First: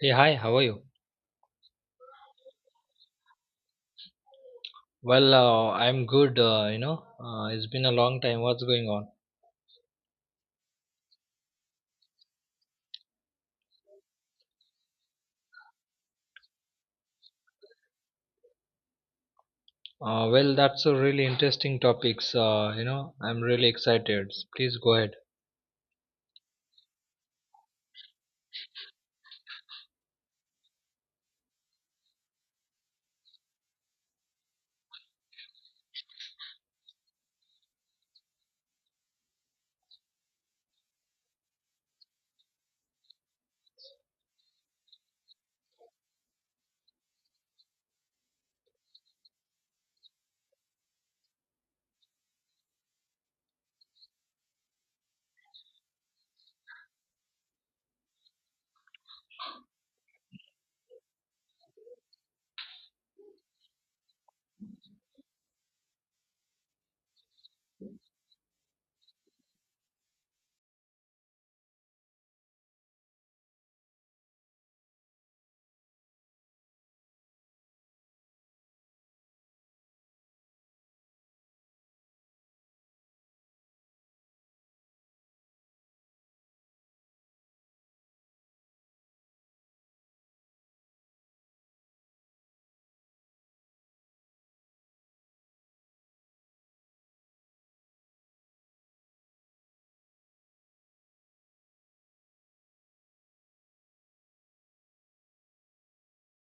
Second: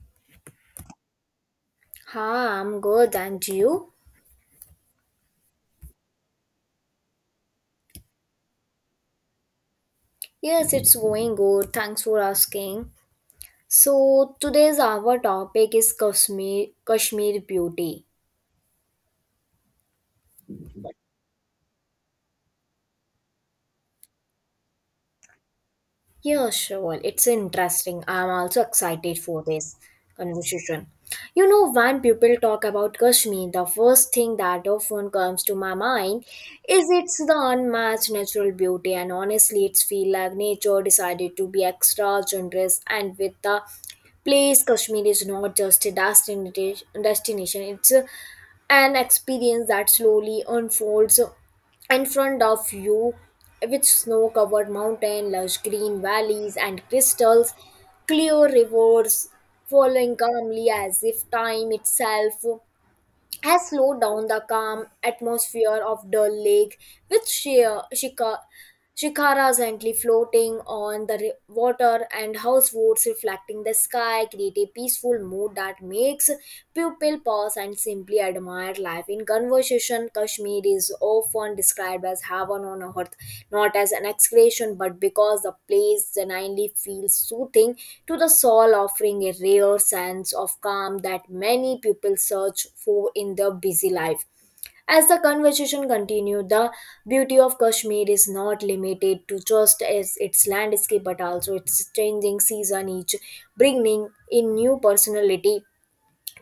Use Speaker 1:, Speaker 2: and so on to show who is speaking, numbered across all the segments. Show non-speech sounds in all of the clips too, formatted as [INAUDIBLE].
Speaker 1: Hey, hi, how are you?
Speaker 2: Hi, I'm good, and you?
Speaker 1: I'm good, it's been a long time. What's going on?
Speaker 2: Yes, it's going good. Thanks for asking. So today's our topic is Kashmir beauty.
Speaker 1: That's a really interesting topics. I'm really excited. Please go ahead.
Speaker 2: Yeah, sure. It's interesting. I'm also excited for this conversation. You know, when people talk about Kashmir, the first thing that often comes to my mind is it's the unmatched natural beauty, and honestly, it's feel like nature decided to be extra generous and with the place. Kashmir is not just a destination. An experience that slowly unfolds in front of you with snow covered mountains, lush green valleys and crystals clear rivers flowing calmly as if time itself has slowed down. The calm atmosphere of the lake with sheer shika- shikaras gently floating on the water and houseboats reflecting the sky create a peaceful mood that makes people pause and simply admire life. In conversation, Kashmir is often described as heaven on earth, not as an excretion, but because the place genuinely feels soothing to the soul, offering a rare sense of calm that many people search for in their busy life. As the conversation continued, the beauty of Kashmir is not limited to just as its landscape but also its changing season, each bringing in new personality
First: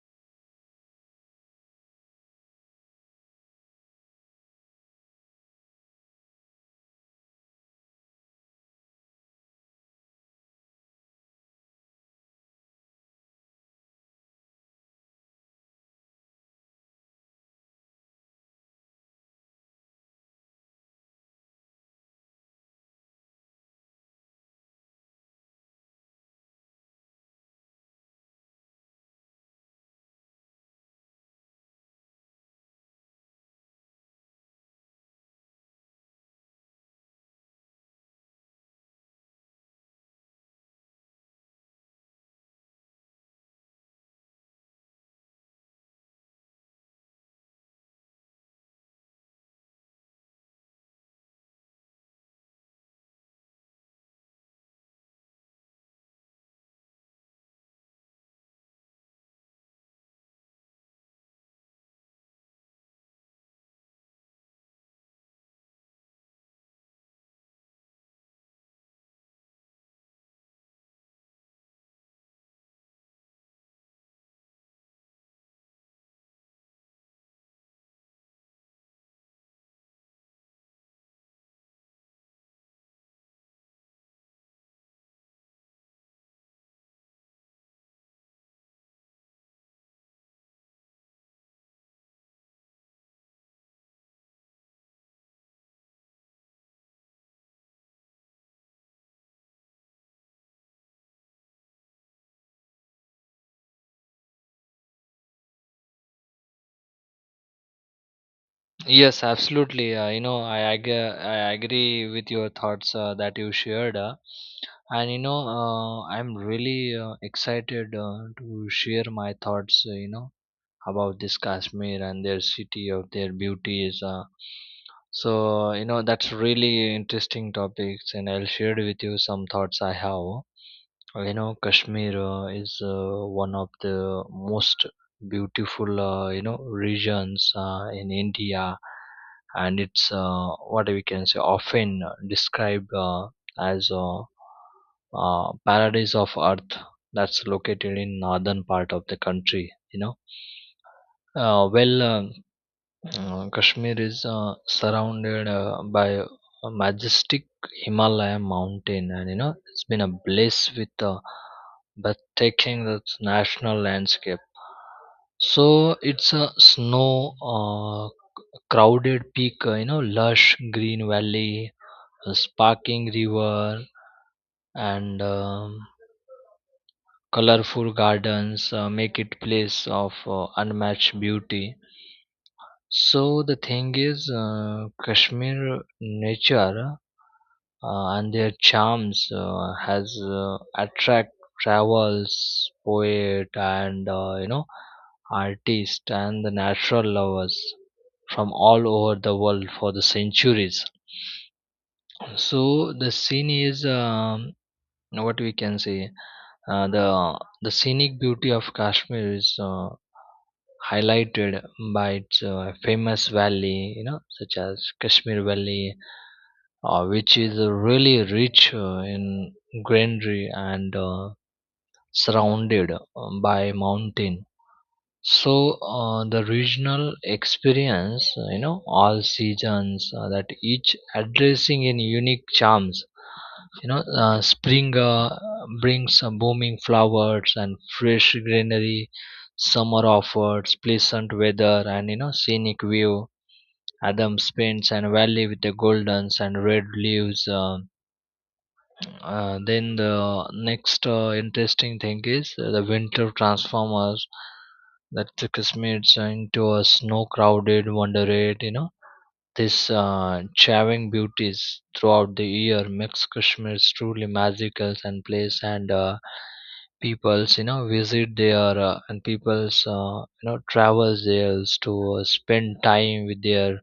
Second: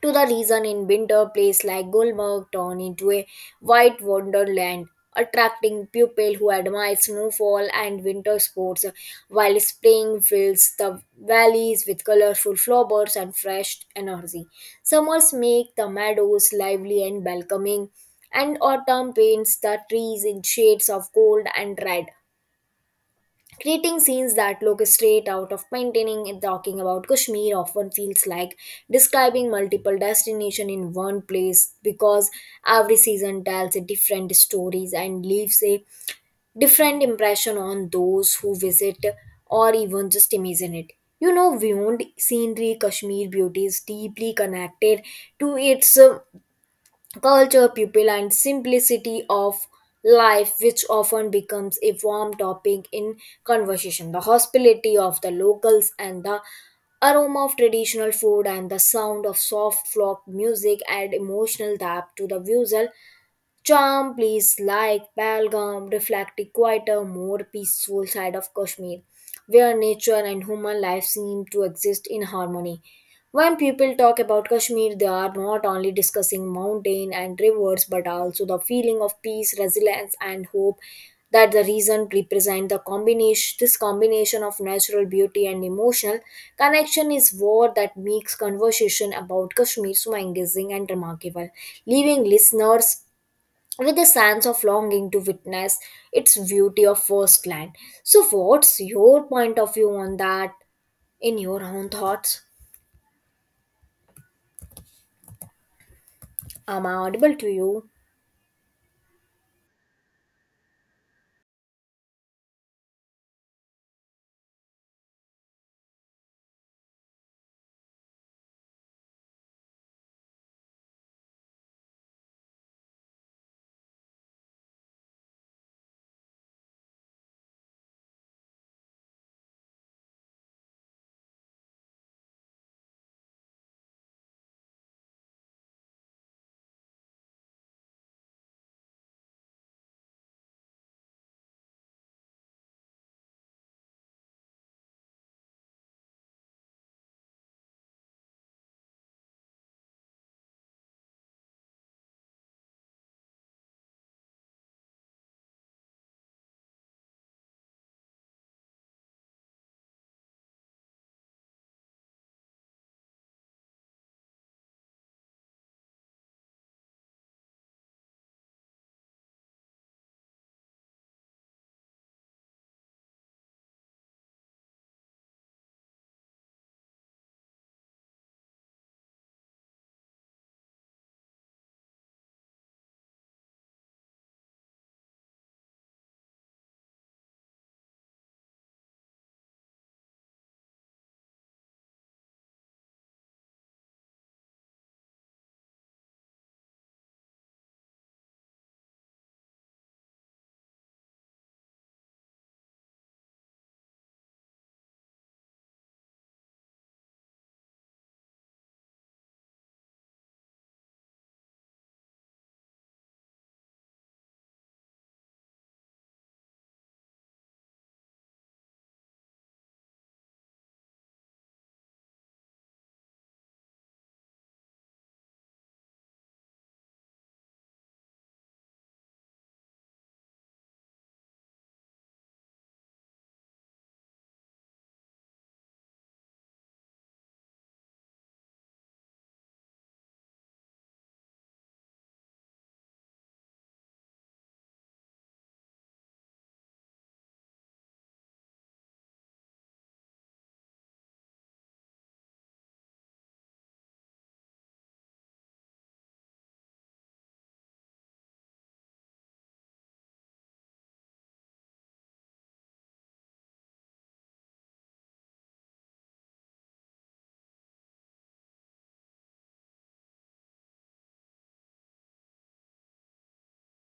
Speaker 2: to the reason. In winter, place like Gulmarg turned into a white wonderland, attracting pupil who admire snowfall and winter sports, while spring fills the valleys with colorful flowers and fresh energy, summers make the meadows lively and welcoming, and autumn paints the trees in shades of gold and red, creating scenes that look straight out of painting. And talking about Kashmir often feels like describing multiple destinations in one place, because every season tells a different stories and leaves a different impression on those who visit or even just imagine it. You know, beyond scenery, Kashmir beauty is deeply connected to its culture, pupil, and simplicity of life, which often becomes a warm topic in conversation. The hospitality of the locals and the aroma of traditional food and the sound of soft folk music add emotional depth to the visual charm. Places like Pahalgam reflect a quieter, more peaceful side of Kashmir, where nature and human life seem to exist in harmony. When people talk about Kashmir, they are not only discussing mountain and rivers, but also the feeling of peace, resilience, and hope that the region represent. The combination, this combination of natural beauty and emotional connection is what that makes conversation about Kashmir so engaging and remarkable, leaving listeners with a sense of longing to witness its beauty of firsthand. So, what's your point of view on that, in your own thoughts? Am I audible to you?
Speaker 1: Yes, absolutely. I agree with your thoughts that you shared. I'm really excited to share my thoughts, about this Kashmir and their city of their beauties. So you know that's really interesting topics, and I'll share with you some thoughts I have. You know, Kashmir is one of the most beautiful you know regions in India, and it's what we can say often described as a paradise of earth that's located in northern part of the country. Uh, well, um, Kashmir is surrounded by a majestic Himalaya mountain, and you know it's been a bliss with breathtaking the national landscape. So it's a snow crowded peak, you know, lush green valley, a sparkling river, and colorful gardens make it place of unmatched beauty. So the thing is, Kashmir nature and their charms has attract travels, poet, and artists and the natural lovers from all over the world for the centuries. So the scene is what we can say. The scenic beauty of Kashmir is highlighted by its famous valley, you know, such as Kashmir Valley, which is really rich in greenery and surrounded by mountain. So the regional experience, all seasons that each addressing in unique charms, spring brings blooming flowers and fresh greenery. Summer offers pleasant weather and you know scenic view. Adam's spends and valley with the goldens and red leaves. Then the next interesting thing is the winter transformers that took us into a snow crowded wonderland. You know these towering beauties throughout the year makes Kashmir truly magical and place, and peoples you know visit there, and peoples travels there to spend time with their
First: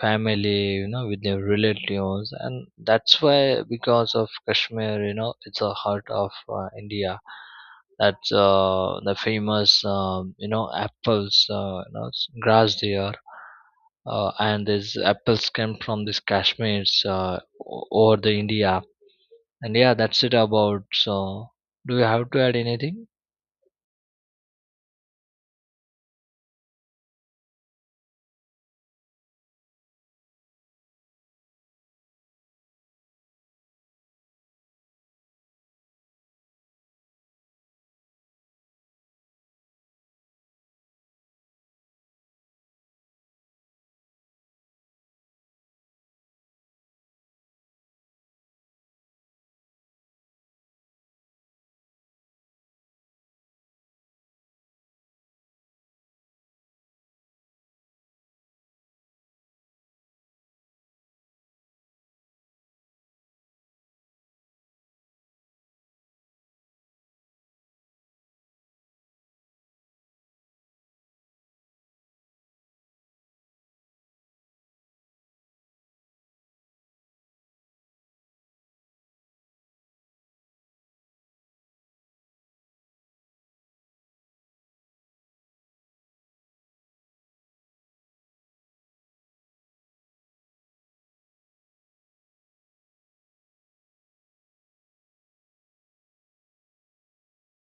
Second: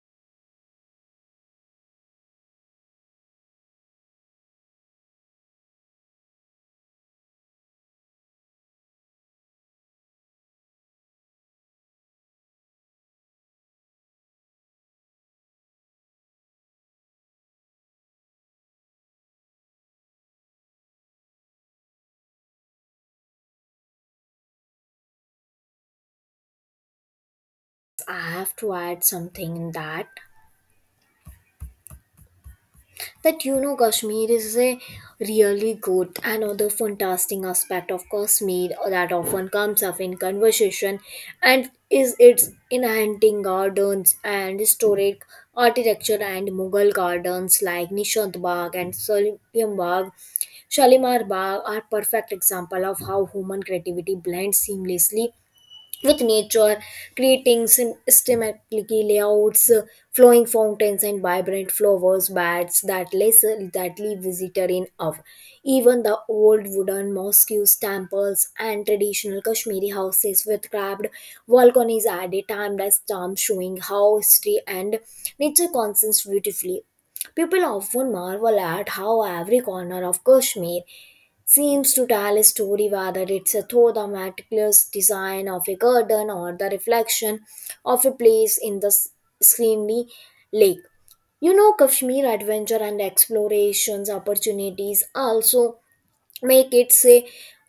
Speaker 1: family, you know, with their relatives, and that's why. Because of Kashmir, you know, it's a heart of India. That's the famous you know apples you know s- grass there. And these apples came from this Kashmir's over the India. And yeah, that's it about. So do you have to add anything?
Speaker 2: I have to add something in that. That you know, Kashmir is a really good, another fantastic aspect of Kashmir that often comes up in conversation, and is its enchanting gardens and historic architecture. And Mughal gardens like Nishant Bagh and Salim Bagh, Shalimar Bagh are perfect example of how human creativity blends seamlessly with nature, creating systematic layouts, flowing fountains and vibrant flowers beds that lace that leave visitor in awe. Even the old wooden mosques, temples and traditional Kashmiri houses with carved balconies add a timeless charm, showing how history and nature consists beautifully. People often marvel at how every corner of Kashmir seems to tell a story, whether it's a through the meticulous design of a garden or the reflection of a place in the screenly lake. You know, Kashmir adventure and explorations opportunities also make it a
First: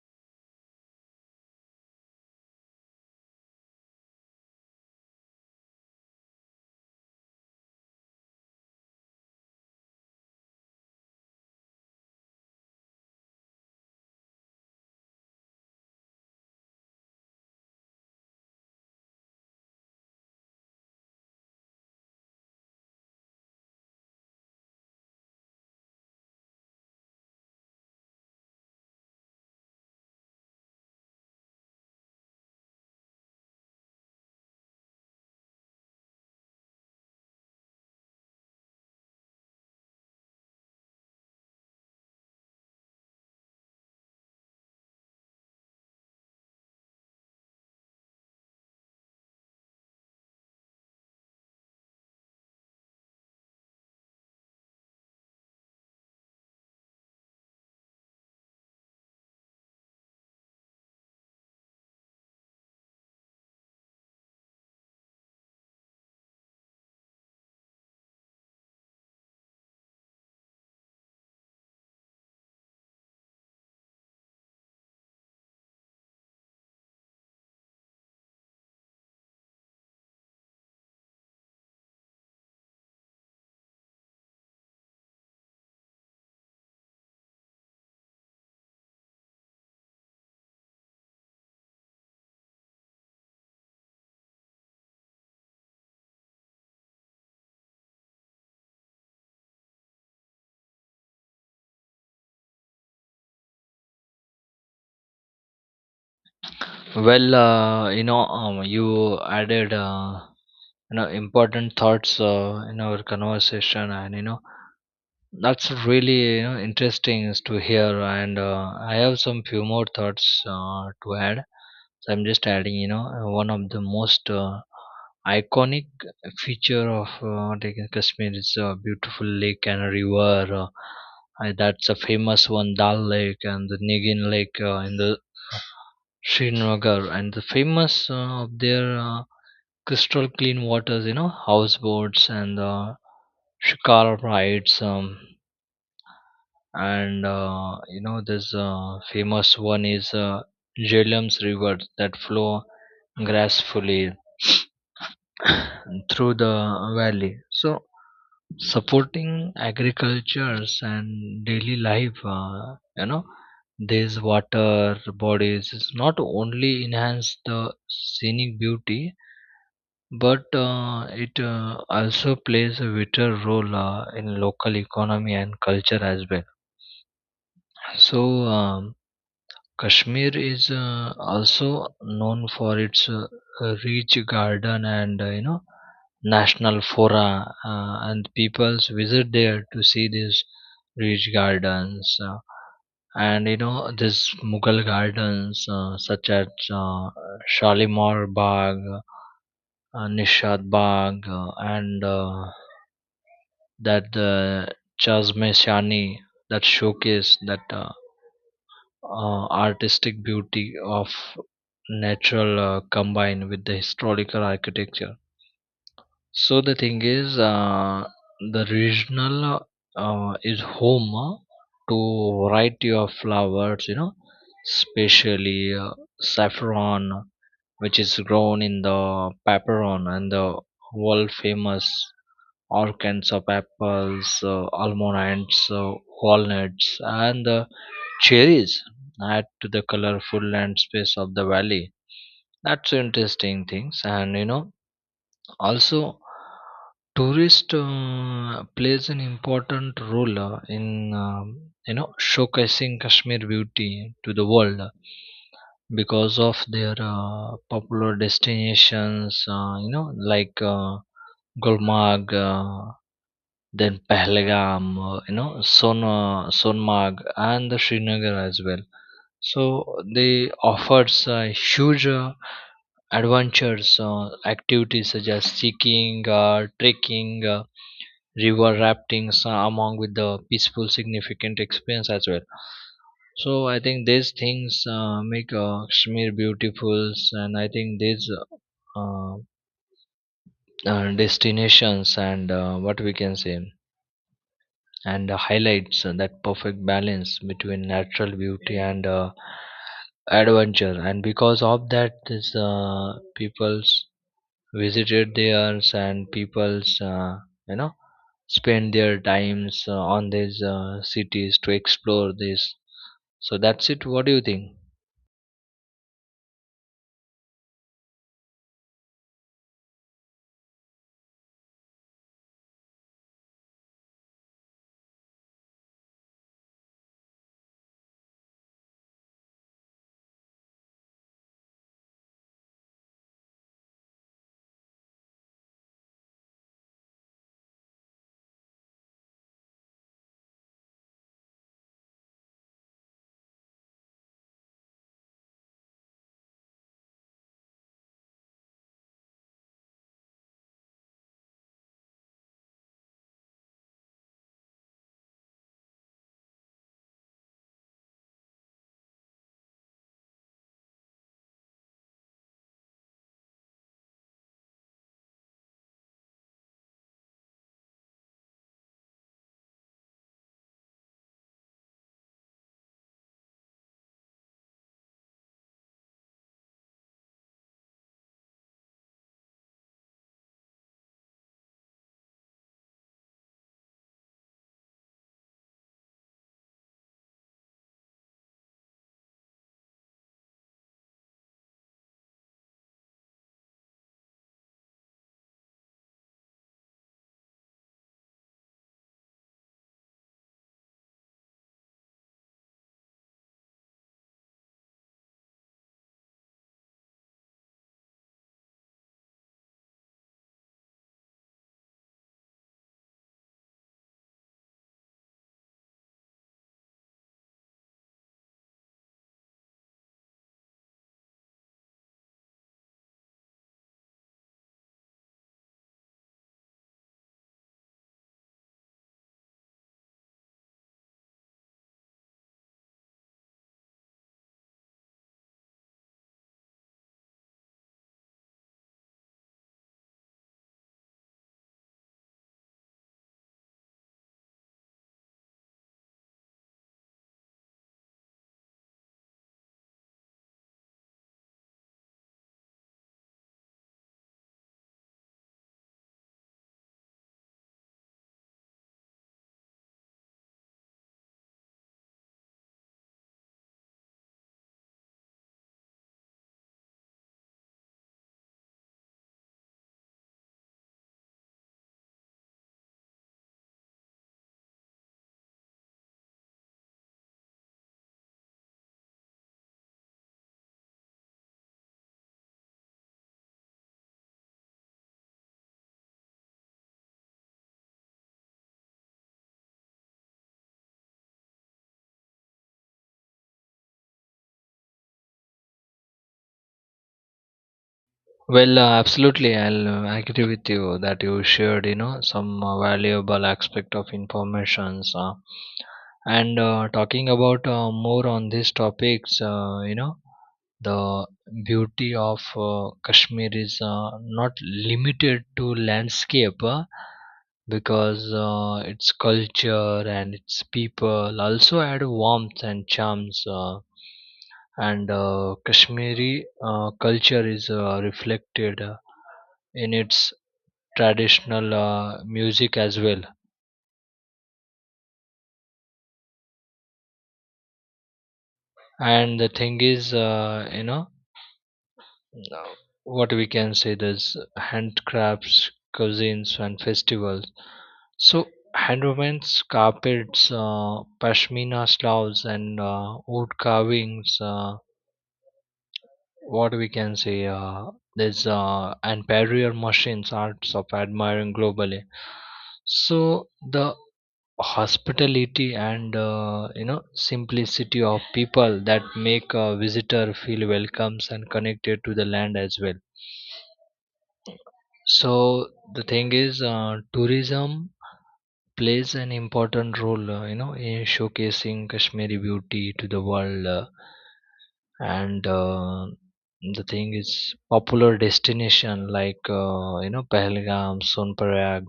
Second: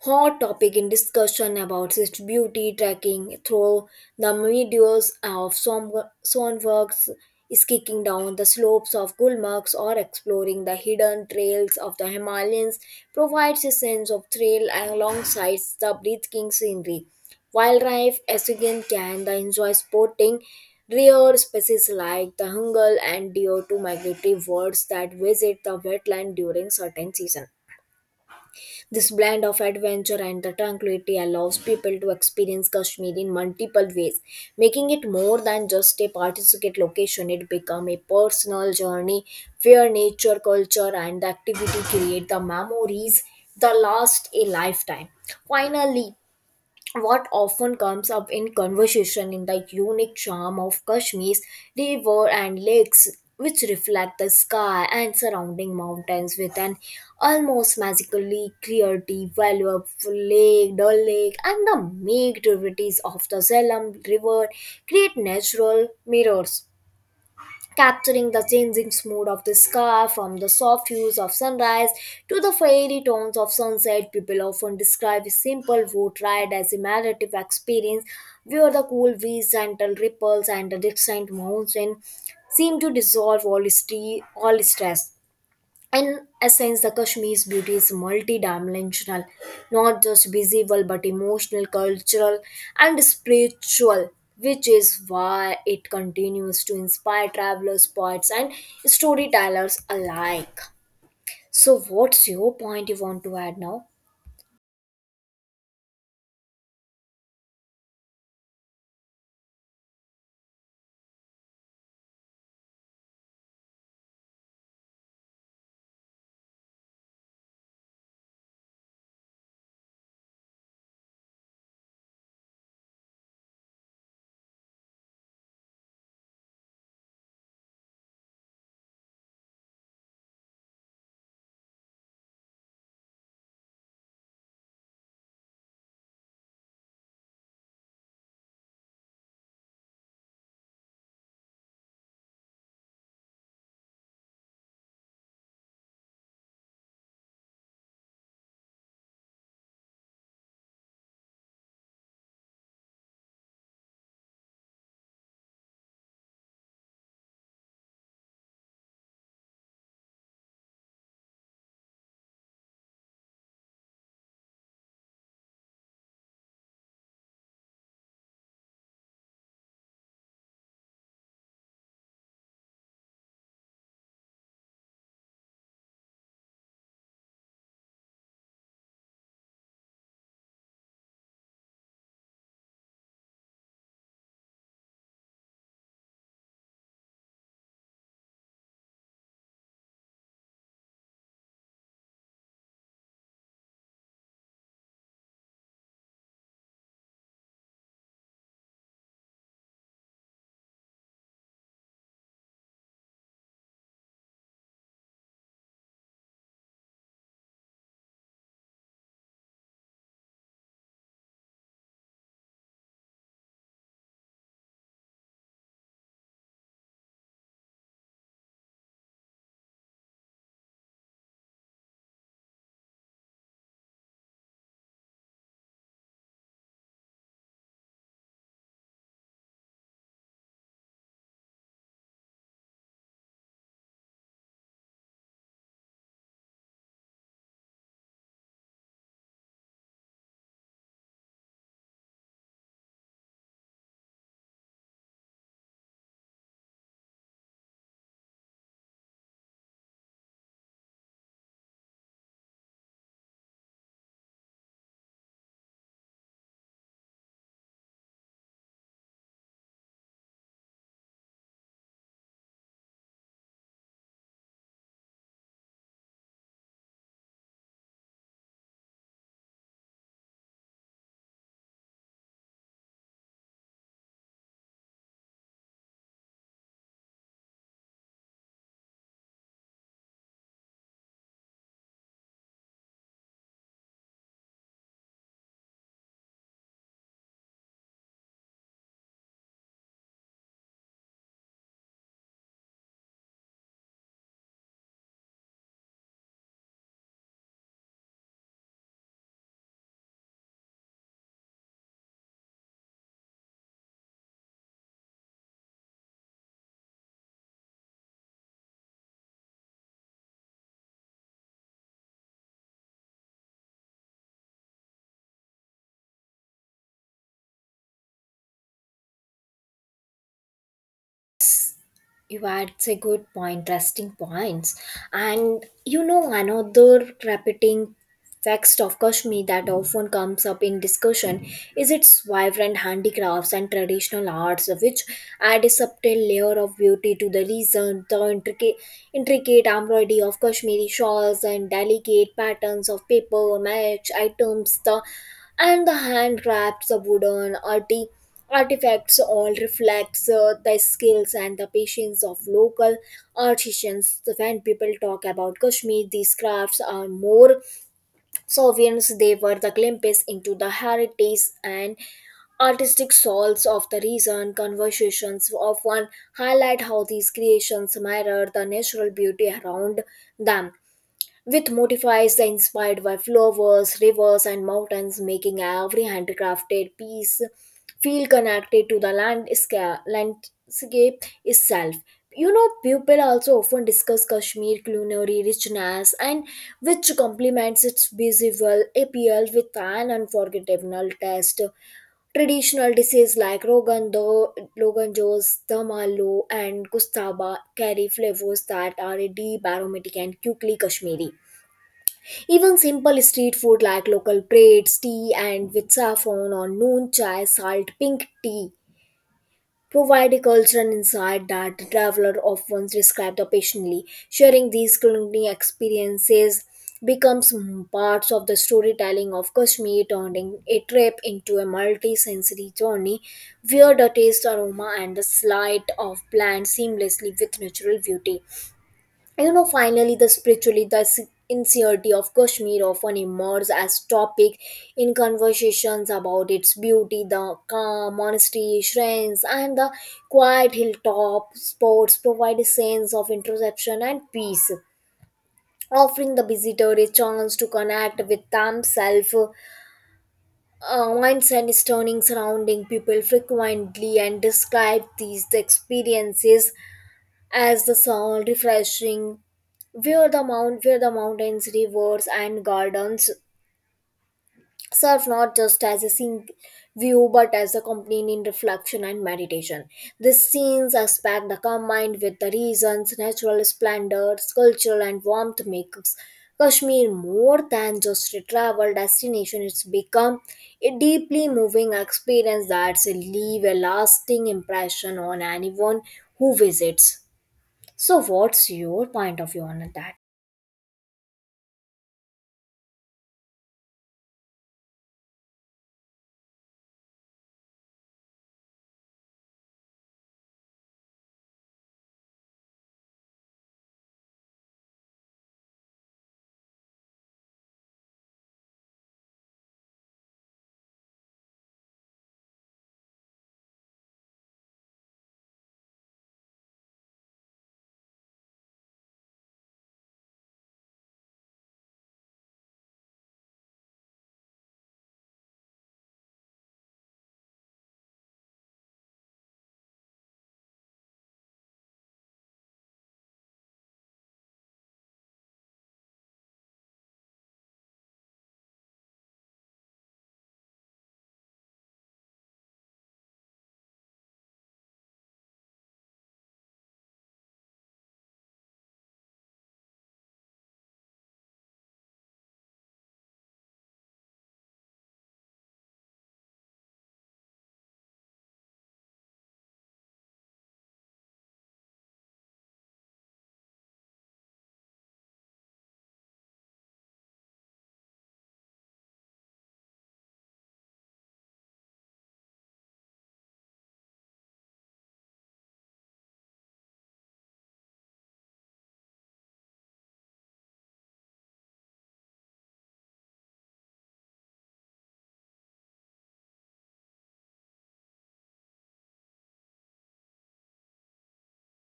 Speaker 2: hot topic in discussion about its beauty. Tracking through the videos of Sonworks, skiing down the slopes of Gulmargs or exploring the hidden trails of the Himalayas provides a sense of thrill alongside the breathtaking scenery. Wildlife Assyrian can the enjoy sporting rare species like the hungal and deer to migratory birds that visit the wetland during certain season. This blend of adventure and the tranquility allows people to experience Kashmir in multiple ways, making it more than just a participate location. It becomes a personal journey where nature, culture, and activity create the memories that last a lifetime. Finally, what often comes up in conversation in the unique charm of Kashmir's river and lakes, which reflect the sky and surrounding mountains with an almost magically clarity. Valuable lake, Dal lake, and the meek tributaries of the Zalem River create natural mirrors, capturing the changing mood of the sky from the soft hues of sunrise to the fiery tones of sunset. People often describe a simple boat ride as a meditative experience, where the cool breeze, gentle ripples, and the distant mountain seem to dissolve all stress. In essence, the Kashmir's beauty is multidimensional, not just visible but emotional, cultural, and spiritual, which is why it continues to inspire travelers, poets, and storytellers alike. So, what's your point you want to add now?
Speaker 1: Well, you added you know important thoughts in our conversation, and you know that's really, you know, interesting is to hear, and I have some few more thoughts to add. So I'm just adding, you know, one of the most iconic feature of taking Kashmir is a beautiful lake and a river. That's a famous one, Dal Lake and the Negin Lake in the Srinagar, and the famous of their crystal clean waters, you know, houseboats and shikar rides. And you know this famous one is Jhelum's river that flow gracefully [COUGHS] [SNIFFS] through the valley, so supporting agricultures and daily life. These water bodies is not only enhance the scenic beauty, but it also plays a vital role in local economy and culture as well. So um, Kashmir is also known for its rich garden and national flora, and peoples visit there to see these rich gardens. And you know these Mughal gardens such as uh, Shalimar Bagh, Nishad Bagh, and that the Chazme Shani, that showcase that artistic beauty of natural combined with the historical architecture. So the thing is, the regional is home to variety of flowers, you know, especially saffron, which is grown in the Paperon, and the world famous all kinds of apples, almonds, walnuts, and cherries add to the colorful landscape of the valley. That's interesting things, and you know, also tourist plays an important role in showcasing Kashmir beauty to the world, because of their popular destinations. Like Gulmarg. Then Pahalgam, Sonmarg, and the Srinagar as well. So they offers huge adventures, activities such as skiing, trekking, river raftings, among with the peaceful, significant experience as well. So I think these things make Kashmir beautiful, and I think these uh, destinations and what we can say and highlights that perfect balance between natural beauty and adventure, and because of that this people's visited theirs, and people's you know spend their times on these cities to explore this. So that's it. What do you think?
Speaker 2: You had a good point, interesting points. And you know, another repeating text of Kashmir that often comes up in discussion is its vibrant handicrafts and traditional arts, which add a subtle layer of beauty to the region. The intricate embroidery of Kashmiri shawls and delicate patterns of paper, match items, the and the handcrafts, the wooden artifacts all reflects the skills and the patience of local artisans. So when people talk about Kashmir, these crafts are more sovereigns. They were the glimpse into the heritage and artistic souls of the region. Conversations often highlight how these creations mirror the natural beauty around them, with motifs inspired by flowers, rivers, and mountains, making every handcrafted piece feel connected to the landscape itself. You know, people also often discuss Kashmir culinary richness and which complements its visual appeal with an unforgettable taste. Traditional dishes like Rogan Josh, Damalo, and Gustaba carry flavors that are deep, aromatic, and quickly Kashmiri. Even simple street food like local breads, tea, and with saffron or noon chai, salt, pink tea provide a cultural insight that the traveler often described occasionally. Sharing these culinary experiences becomes parts of the storytelling of Kashmir, turning a trip into a multi-sensory journey where the taste, aroma, and the sight of plants seamlessly with natural beauty. You know, finally, the spiritually, the sincerity of Kashmir often emerges as topic in conversations about its beauty. The calm monastery shrines and the quiet hilltop spots provide a sense of introspection and peace, offering the visitor a chance to connect with themselves, wines and stunning surrounding. People frequently and describe these experiences as the sound refreshing, where the mountains, rivers and gardens serve not just as a scenic view, but as a companion in reflection and meditation. These scenes aspect the combined with the reasons natural splendor, cultural and warmth makes Kashmir more than just a travel destination. It's become a deeply moving experience that leave a lasting impression on anyone who visits. So, what's your point of view on that?
Speaker 1: Well, absolutely. I'll agree with you that you shared, you know, some valuable aspect of informations. And Talking about more on these topics, the beauty of Kashmir is not limited to landscape because its culture and its people also add warmth and charms. And Kashmiri culture is reflected in its traditional music as well. And the thing is, uh, what we can say, there's handcrafts, cuisines, and festivals. So handmades, carpets, pashmina sloughs, and wood carvings. What we can say, this and barrier machines arts of admiring globally. So the hospitality and simplicity of people that make a visitor feel welcomes and connected to the land as well. So the thing is, tourism plays an important role, in showcasing Kashmiri beauty to the world, and the thing is popular destination like Pahalgam, Sonparag.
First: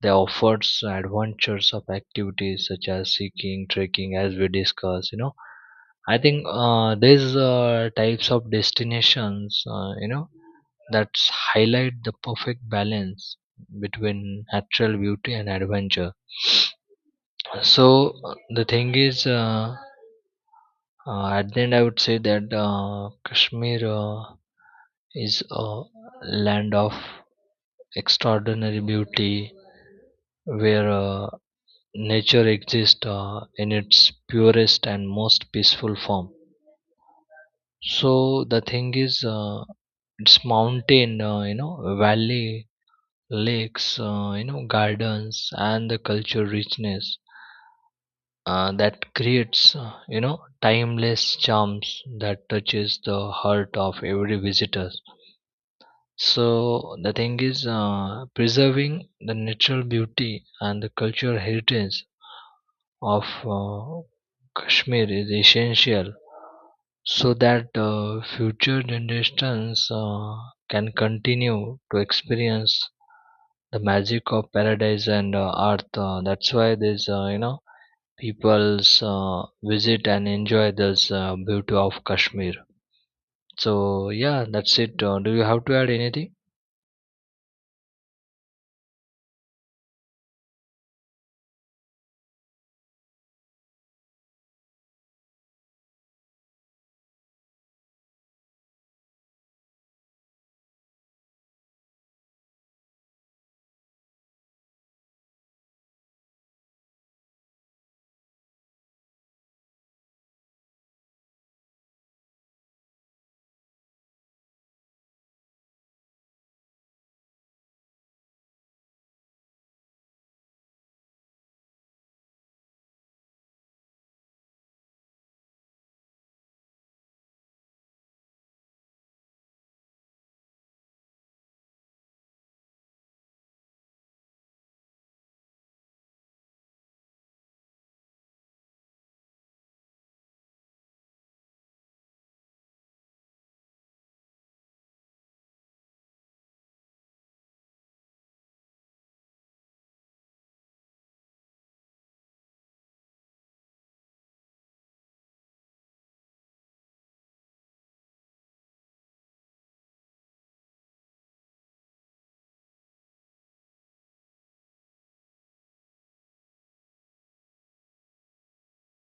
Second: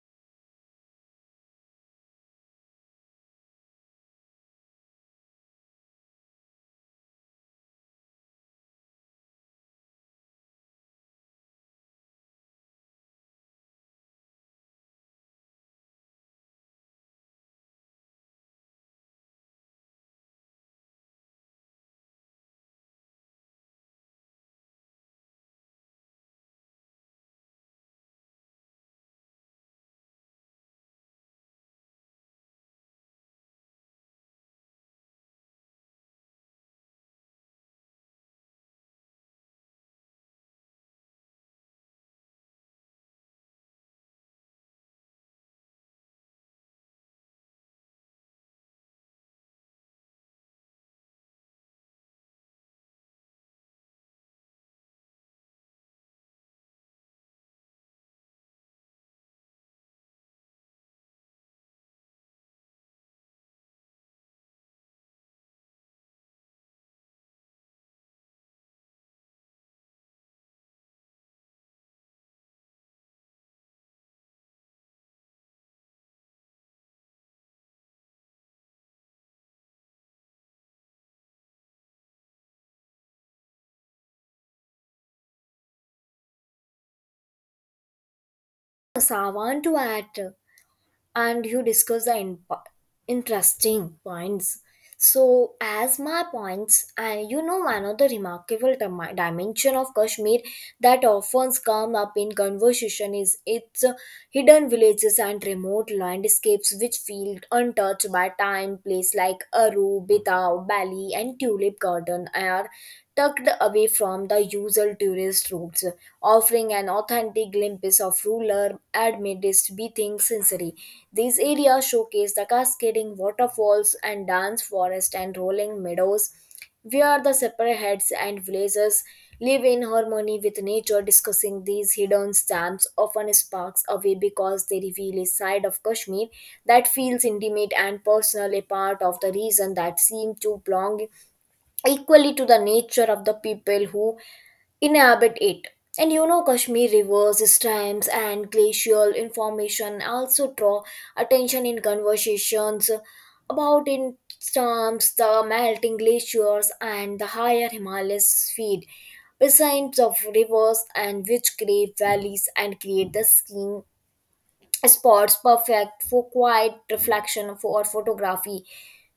Speaker 1: They offers adventures of activities such as hiking, trekking, as we discussed. You know, I think these types of destinations, that highlight the perfect balance between natural beauty and adventure. So the thing is. At the end, I would say that Kashmir is a land of extraordinary beauty where nature exists in its purest and most peaceful form. So, the thing is, it's mountain, valley, lakes, gardens, and the cultural richness that creates, timeless charms that touches the heart of every visitor. So the thing is, preserving the natural beauty and the cultural heritage of Kashmir is essential so that future generations can continue to experience the magic of paradise and earth. That's why there's, people's visit and enjoy this beauty of Kashmir. So yeah, that's it. Do you have to add anything?
Speaker 2: Yes, I want to add, and you discuss the interesting points. So, as my points, and you know, one of the remarkable dimension of Kashmir that often come up in conversation is its hidden villages and remote landscapes which feel untouched by time. Place like Aru, Bitaw, Bali, and Tulip Garden are tucked away from the usual tourist routes, offering an authentic glimpse of ruler amid its beating scenery. These areas showcase the cascading waterfalls and dense forest and rolling meadows, where the separate and villages live in harmony with nature. Discussing these hidden gems often sparks away, because they reveal a side of Kashmir that feels intimate and personal, a part of the reason that seem to belong equally to the nature of the people who inhabit it. And you know, Kashmir rivers, streams, and glacial information also draw attention in conversations about. In terms, the melting glaciers and the higher Himalayas feed basins of rivers, and which create valleys and create the skiing spots perfect for quiet reflection, for, or photography.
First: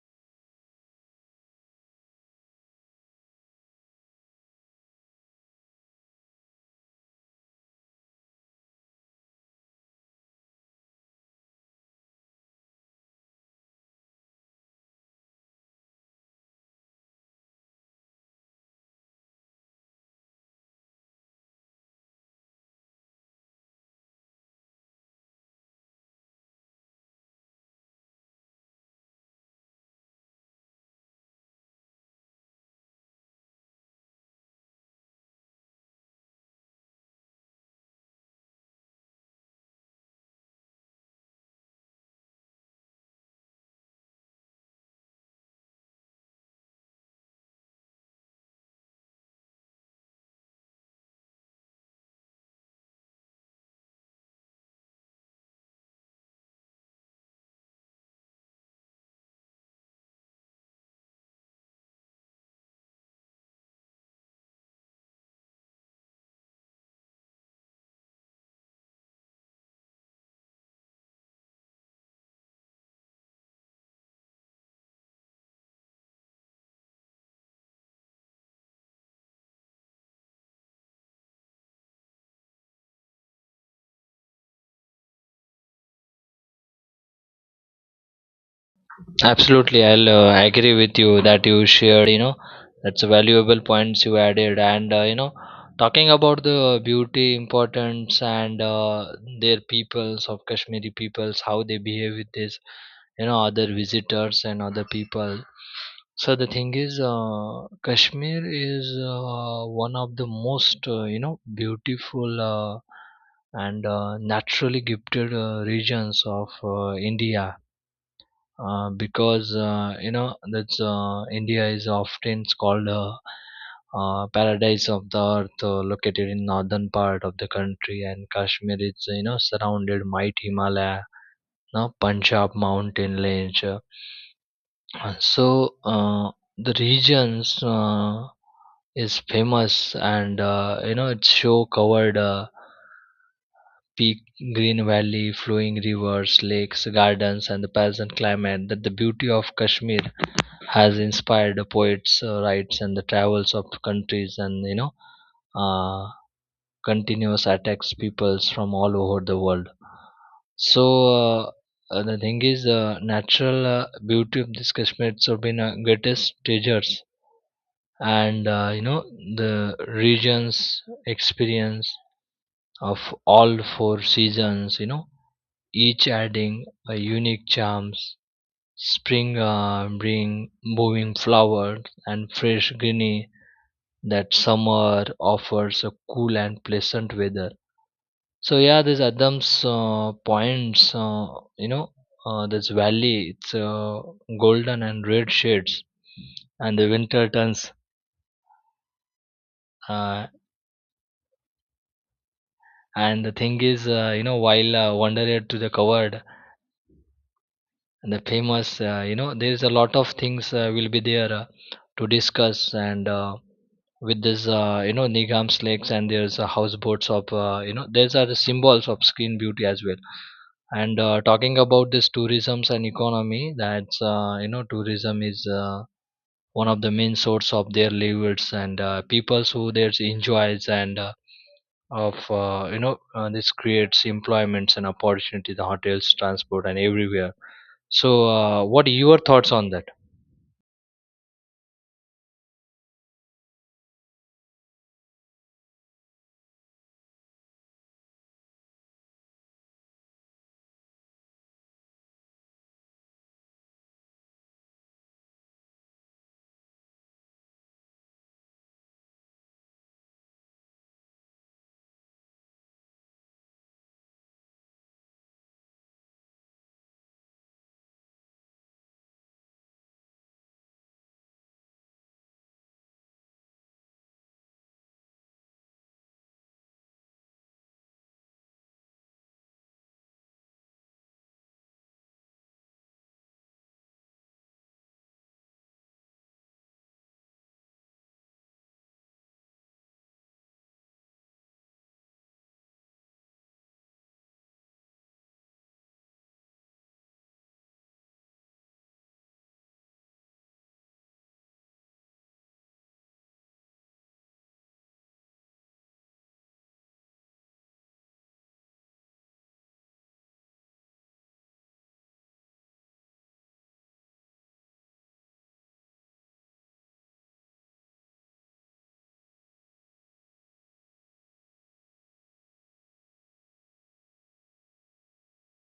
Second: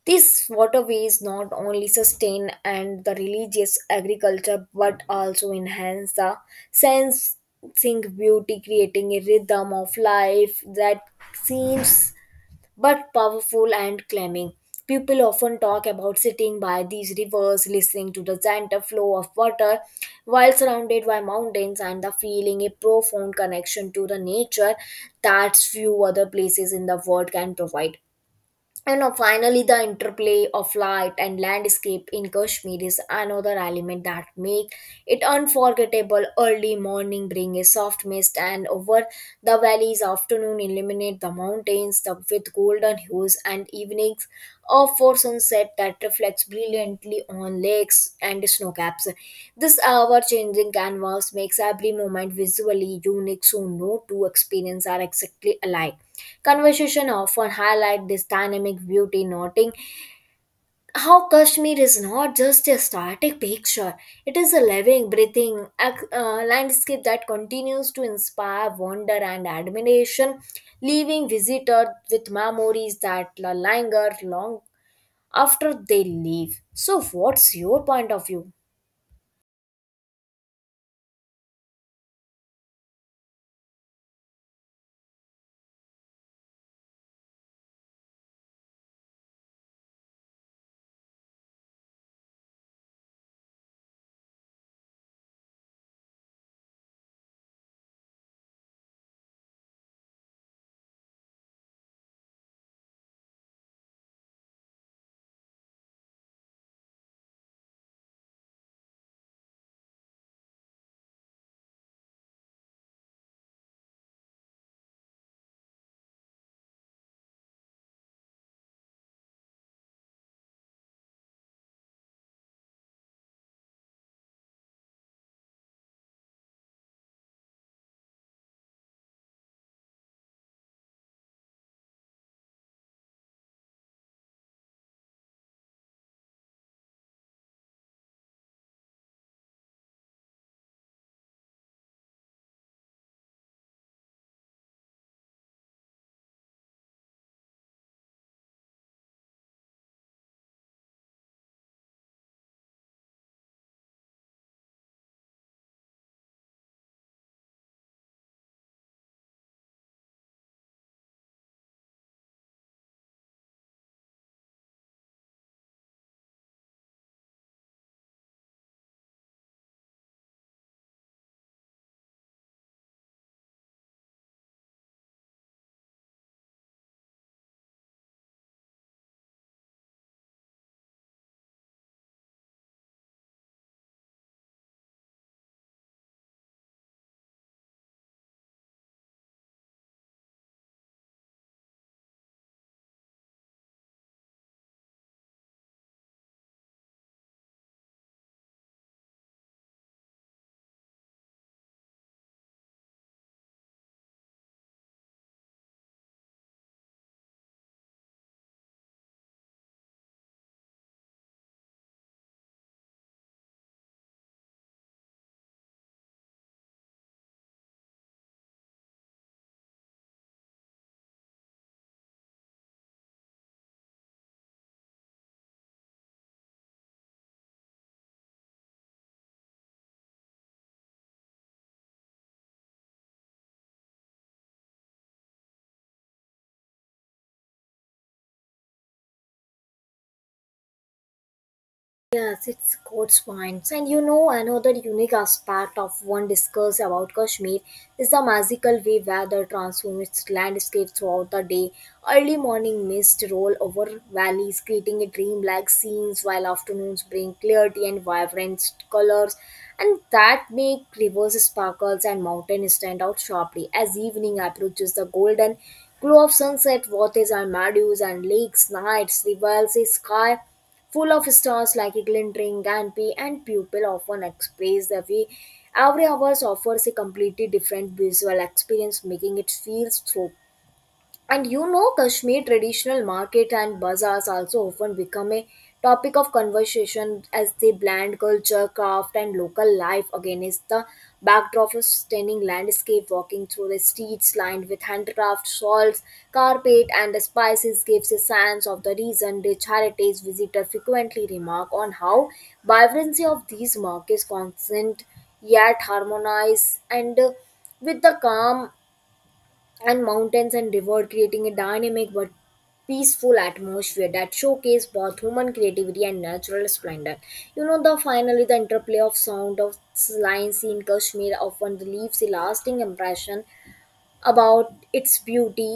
Speaker 2: These waterways not only sustain and the religious agriculture but also enhance the sensing beauty, creating a rhythm of life that seems but powerful and calming. People often talk about sitting by these rivers, listening to the gentle flow of water while surrounded by mountains, and the feeling a profound connection to the nature that few other places in the world can provide. You know, finally, the interplay of light and landscape in Kashmir is another element that make it unforgettable. Early morning bring a soft mist, and over the valleys, afternoon illuminate the mountains the, with golden hues, and evenings or for sunset that reflects brilliantly on lakes and snow caps. This hour changing canvas makes every moment visually unique, so no two experiences are exactly alike. Conversation often highlight this dynamic beauty, noting how Kashmir is not just a static picture; it is a living, breathing landscape that continues to inspire wonder and admiration, leaving visitors with memories that linger long after they leave. So, what's your point of view?
Speaker 1: Absolutely, I'll agree with you that you shared. You know, that's a valuable points you added, and talking about the beauty, importance, and their peoples of Kashmiri peoples, how they behave with this, you know, other visitors and other people. So the thing is, Kashmir is one of the most beautiful and naturally gifted regions of India, because that's India is often called a paradise of the earth, located in northern part of the country, and Kashmir is you know surrounded by Himalaya, now Punjab mountain range. So the regions is famous, and you know it's show covered. Peak, green valley, flowing rivers, lakes, gardens, and the pleasant climate, that the beauty of Kashmir has inspired the poets' rights and the travels of countries, and you know uh, continuous attacks peoples from all over the world. So the thing is, natural beauty of this Kashmir have been greatest treasures, and the regions experience of all four seasons. You know, each adding a unique charms. Spring bring blooming flowers and fresh greenery, that summer offers a cool and pleasant weather. So yeah, this Adams points, you know, this valley, it's golden and red shades, and the winter turns. Uh, and the thing is, while wandered to the covered the famous, there's a lot of things will be there to discuss, and with this Nigam's lakes, and there's houseboats of these are the symbols of screen beauty as well. And talking about this tourisms and economy, that's tourism is one of the main source of their livelihoods, and people who there's enjoys, and of you know this creates employments and opportunity, the hotels, transport, and everywhere. So, what are your thoughts on that?
Speaker 2: Yes, it's Scots wines. And you know, another unique aspect of one discuss about Kashmir is the magical way weather transforms its landscape throughout the day. Early morning mist roll over valleys, creating a dreamlike scenes, while afternoons bring clarity and vibrant colors, and that make rivers sparkles and mountains stand out sharply. As evening approaches, the golden glow of sunset waters and meadows and lakes, nights, reveals the sky full of stars like a glittering canopy, and pupil often express the way every hour offers a completely different visual experience, making it feel so. And you know, Kashmir traditional market and bazaars also often become a topic of conversation as they blend culture, craft, and local life against the backdrop of stunning landscape. Walking through the streets lined with handcraft, shawls, carpet, and spices gives a sense of the region. Rich heritage visitors frequently remark on how vibrancy of these markets constant yet harmonize and with the calm and mountains and river creating a dynamic but peaceful atmosphere that showcase both human creativity and natural splendor. You know, the finally the interplay of sound of lines in Kashmir often leaves a lasting impression about its beauty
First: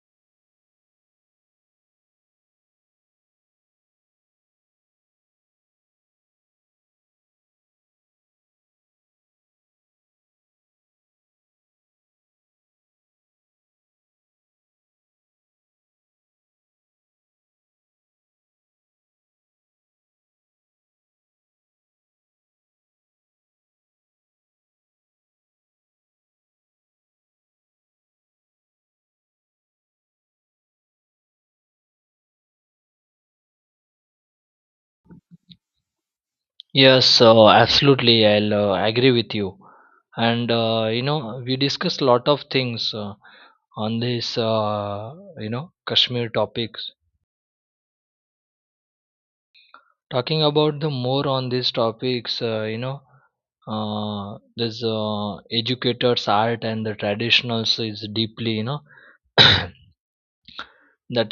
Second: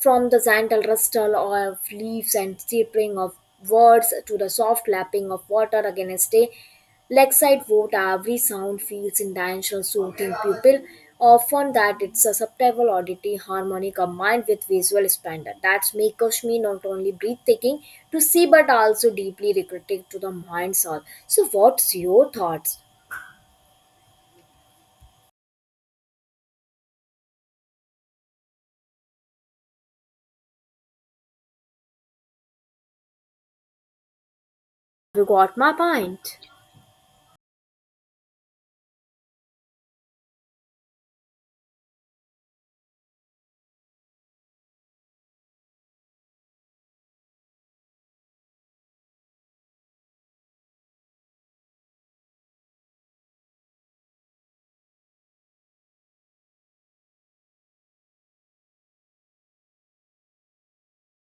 Speaker 2: from the gentle rustle of leaves and chirping of birds to the soft lapping of water against a lakeside boat, every sound feels in intentional, soothing pupil. Often that it's a subtle auditory harmony combined with visual splendor that make Kashmir not only breathtaking to see but also deeply recreative to the mind's soul. So, what's your thoughts? You got my point.
Speaker 1: Yes, absolutely. I'll agree with you. And we discussed a lot of things on this, Kashmir topics. Talking about the more on these topics, this educators' art and the traditionals is deeply, you know, [COUGHS] that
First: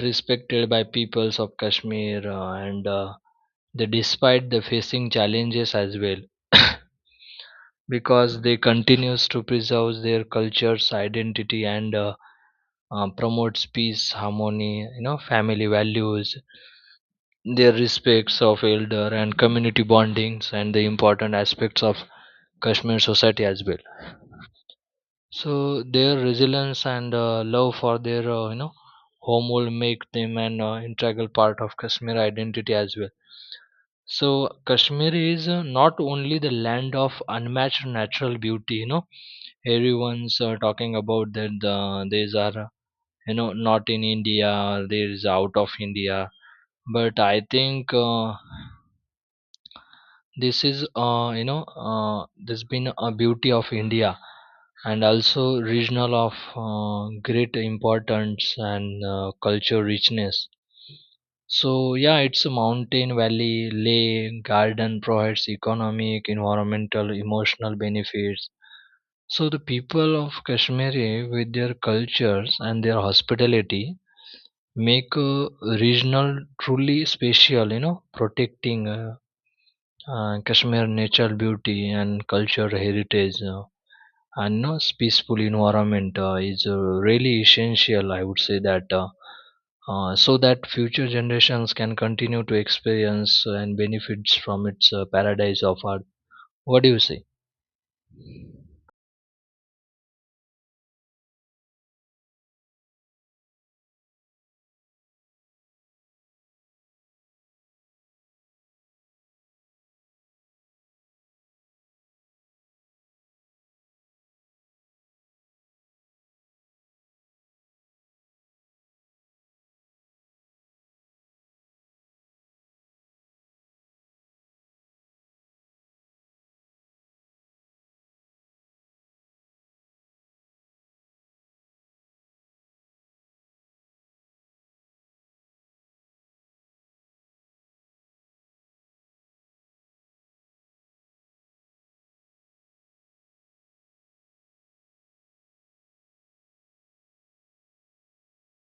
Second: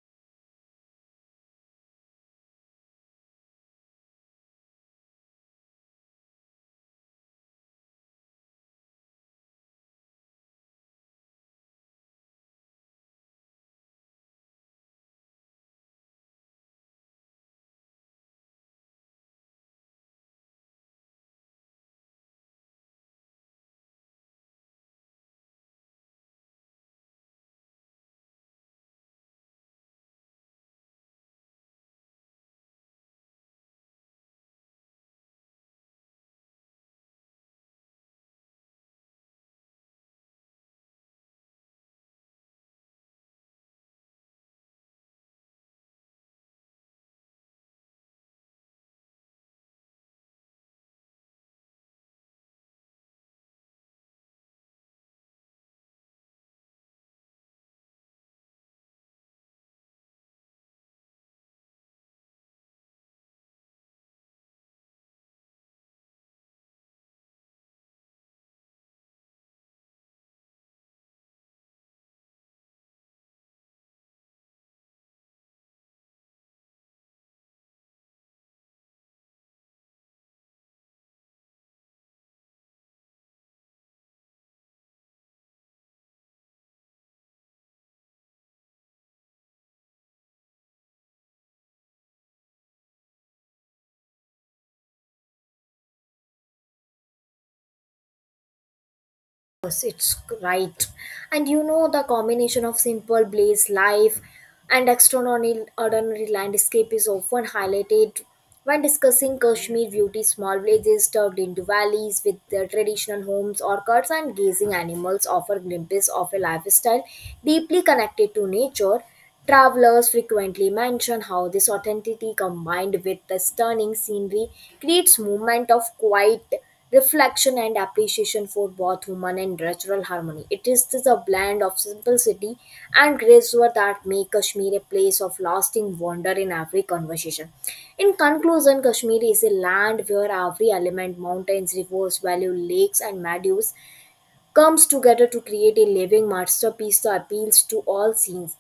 Speaker 1: respected by peoples of Kashmir, and they despite the facing challenges as well. [COUGHS] Because they continues to preserve their cultures identity, and promotes peace harmony, you know, family values, their respects of elder and community bondings, and the important aspects of Kashmir society as well. So their resilience and love for their home will make them an integral part of Kashmir identity as well. So Kashmir is not only the land of unmatched natural beauty, you know, everyone's talking about that these are, you know, not in India, these out of India. But I think this is, this been a beauty of India, and also regional of great importance and culture richness. So yeah, it's a mountain, valley, lake, garden, provides economic, environmental, emotional benefits. So the people of Kashmir with their cultures and their hospitality make regional truly special, you know, protecting Kashmir natural beauty and cultural heritage and no peaceful environment is really essential, I would say that so that future generations can continue to experience and benefits from its paradise of art. What do you say?
Speaker 2: Yes, it's right. And you know, the combination of simple blaze life and extraordinary ordinary landscape is often highlighted when discussing Kashmir beauty, small villages tucked into valleys with their traditional homes, orchards, and grazing animals offer glimpses of a lifestyle deeply connected to nature. Travelers frequently mention how this authenticity combined with the stunning scenery creates movement of quiet reflection and appreciation for both human and natural harmony. It is this a blend of simplicity and graceful that make Kashmir a place of lasting wonder in every conversation. In conclusion, Kashmir is a land where every element, mountains, rivers, valleys, lakes, and meadows comes together to create a living masterpiece that appeals to all scenes.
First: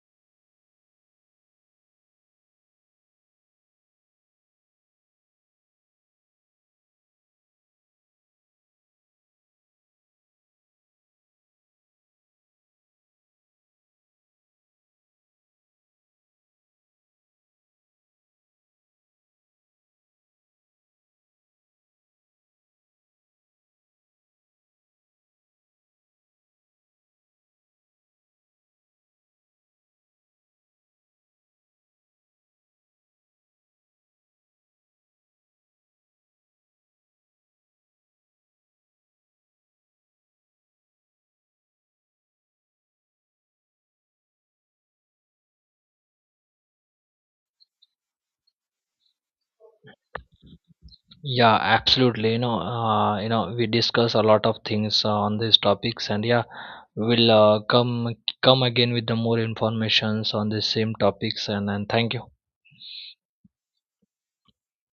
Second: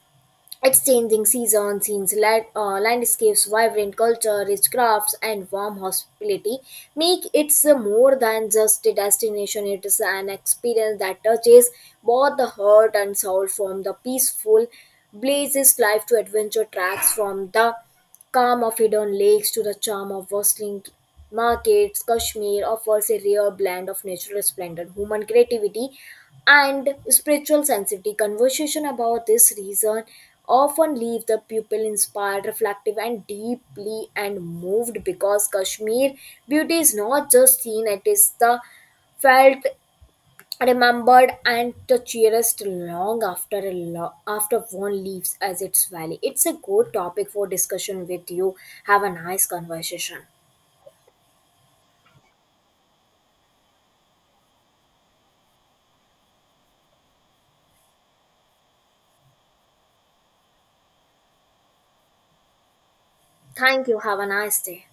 Speaker 2: Its changing seasons, scenes, landscapes, vibrant culture, rich crafts, and warm hospitality make it more than just a destination. It is an experience that touches both the heart and soul from the peaceful blazes life to adventure tracks from the calm of hidden lakes to the charm of bustling markets, Kashmir offers a rare blend of natural splendor, human creativity, and spiritual sensitivity. Conversation about this region often leave the pupil inspired, reflective, and deeply and moved because Kashmir beauty is not just seen; it is the felt remembered and the cheeriest long after one leaves as its valley. It's a good topic for discussion with you. Have a nice conversation.
Speaker 1: Yeah, absolutely. You know, we discuss a lot of things on these topics, and yeah, we'll come come again with the more informations on the same topics, and thank you.
Speaker 2: Thank you. Have a nice day.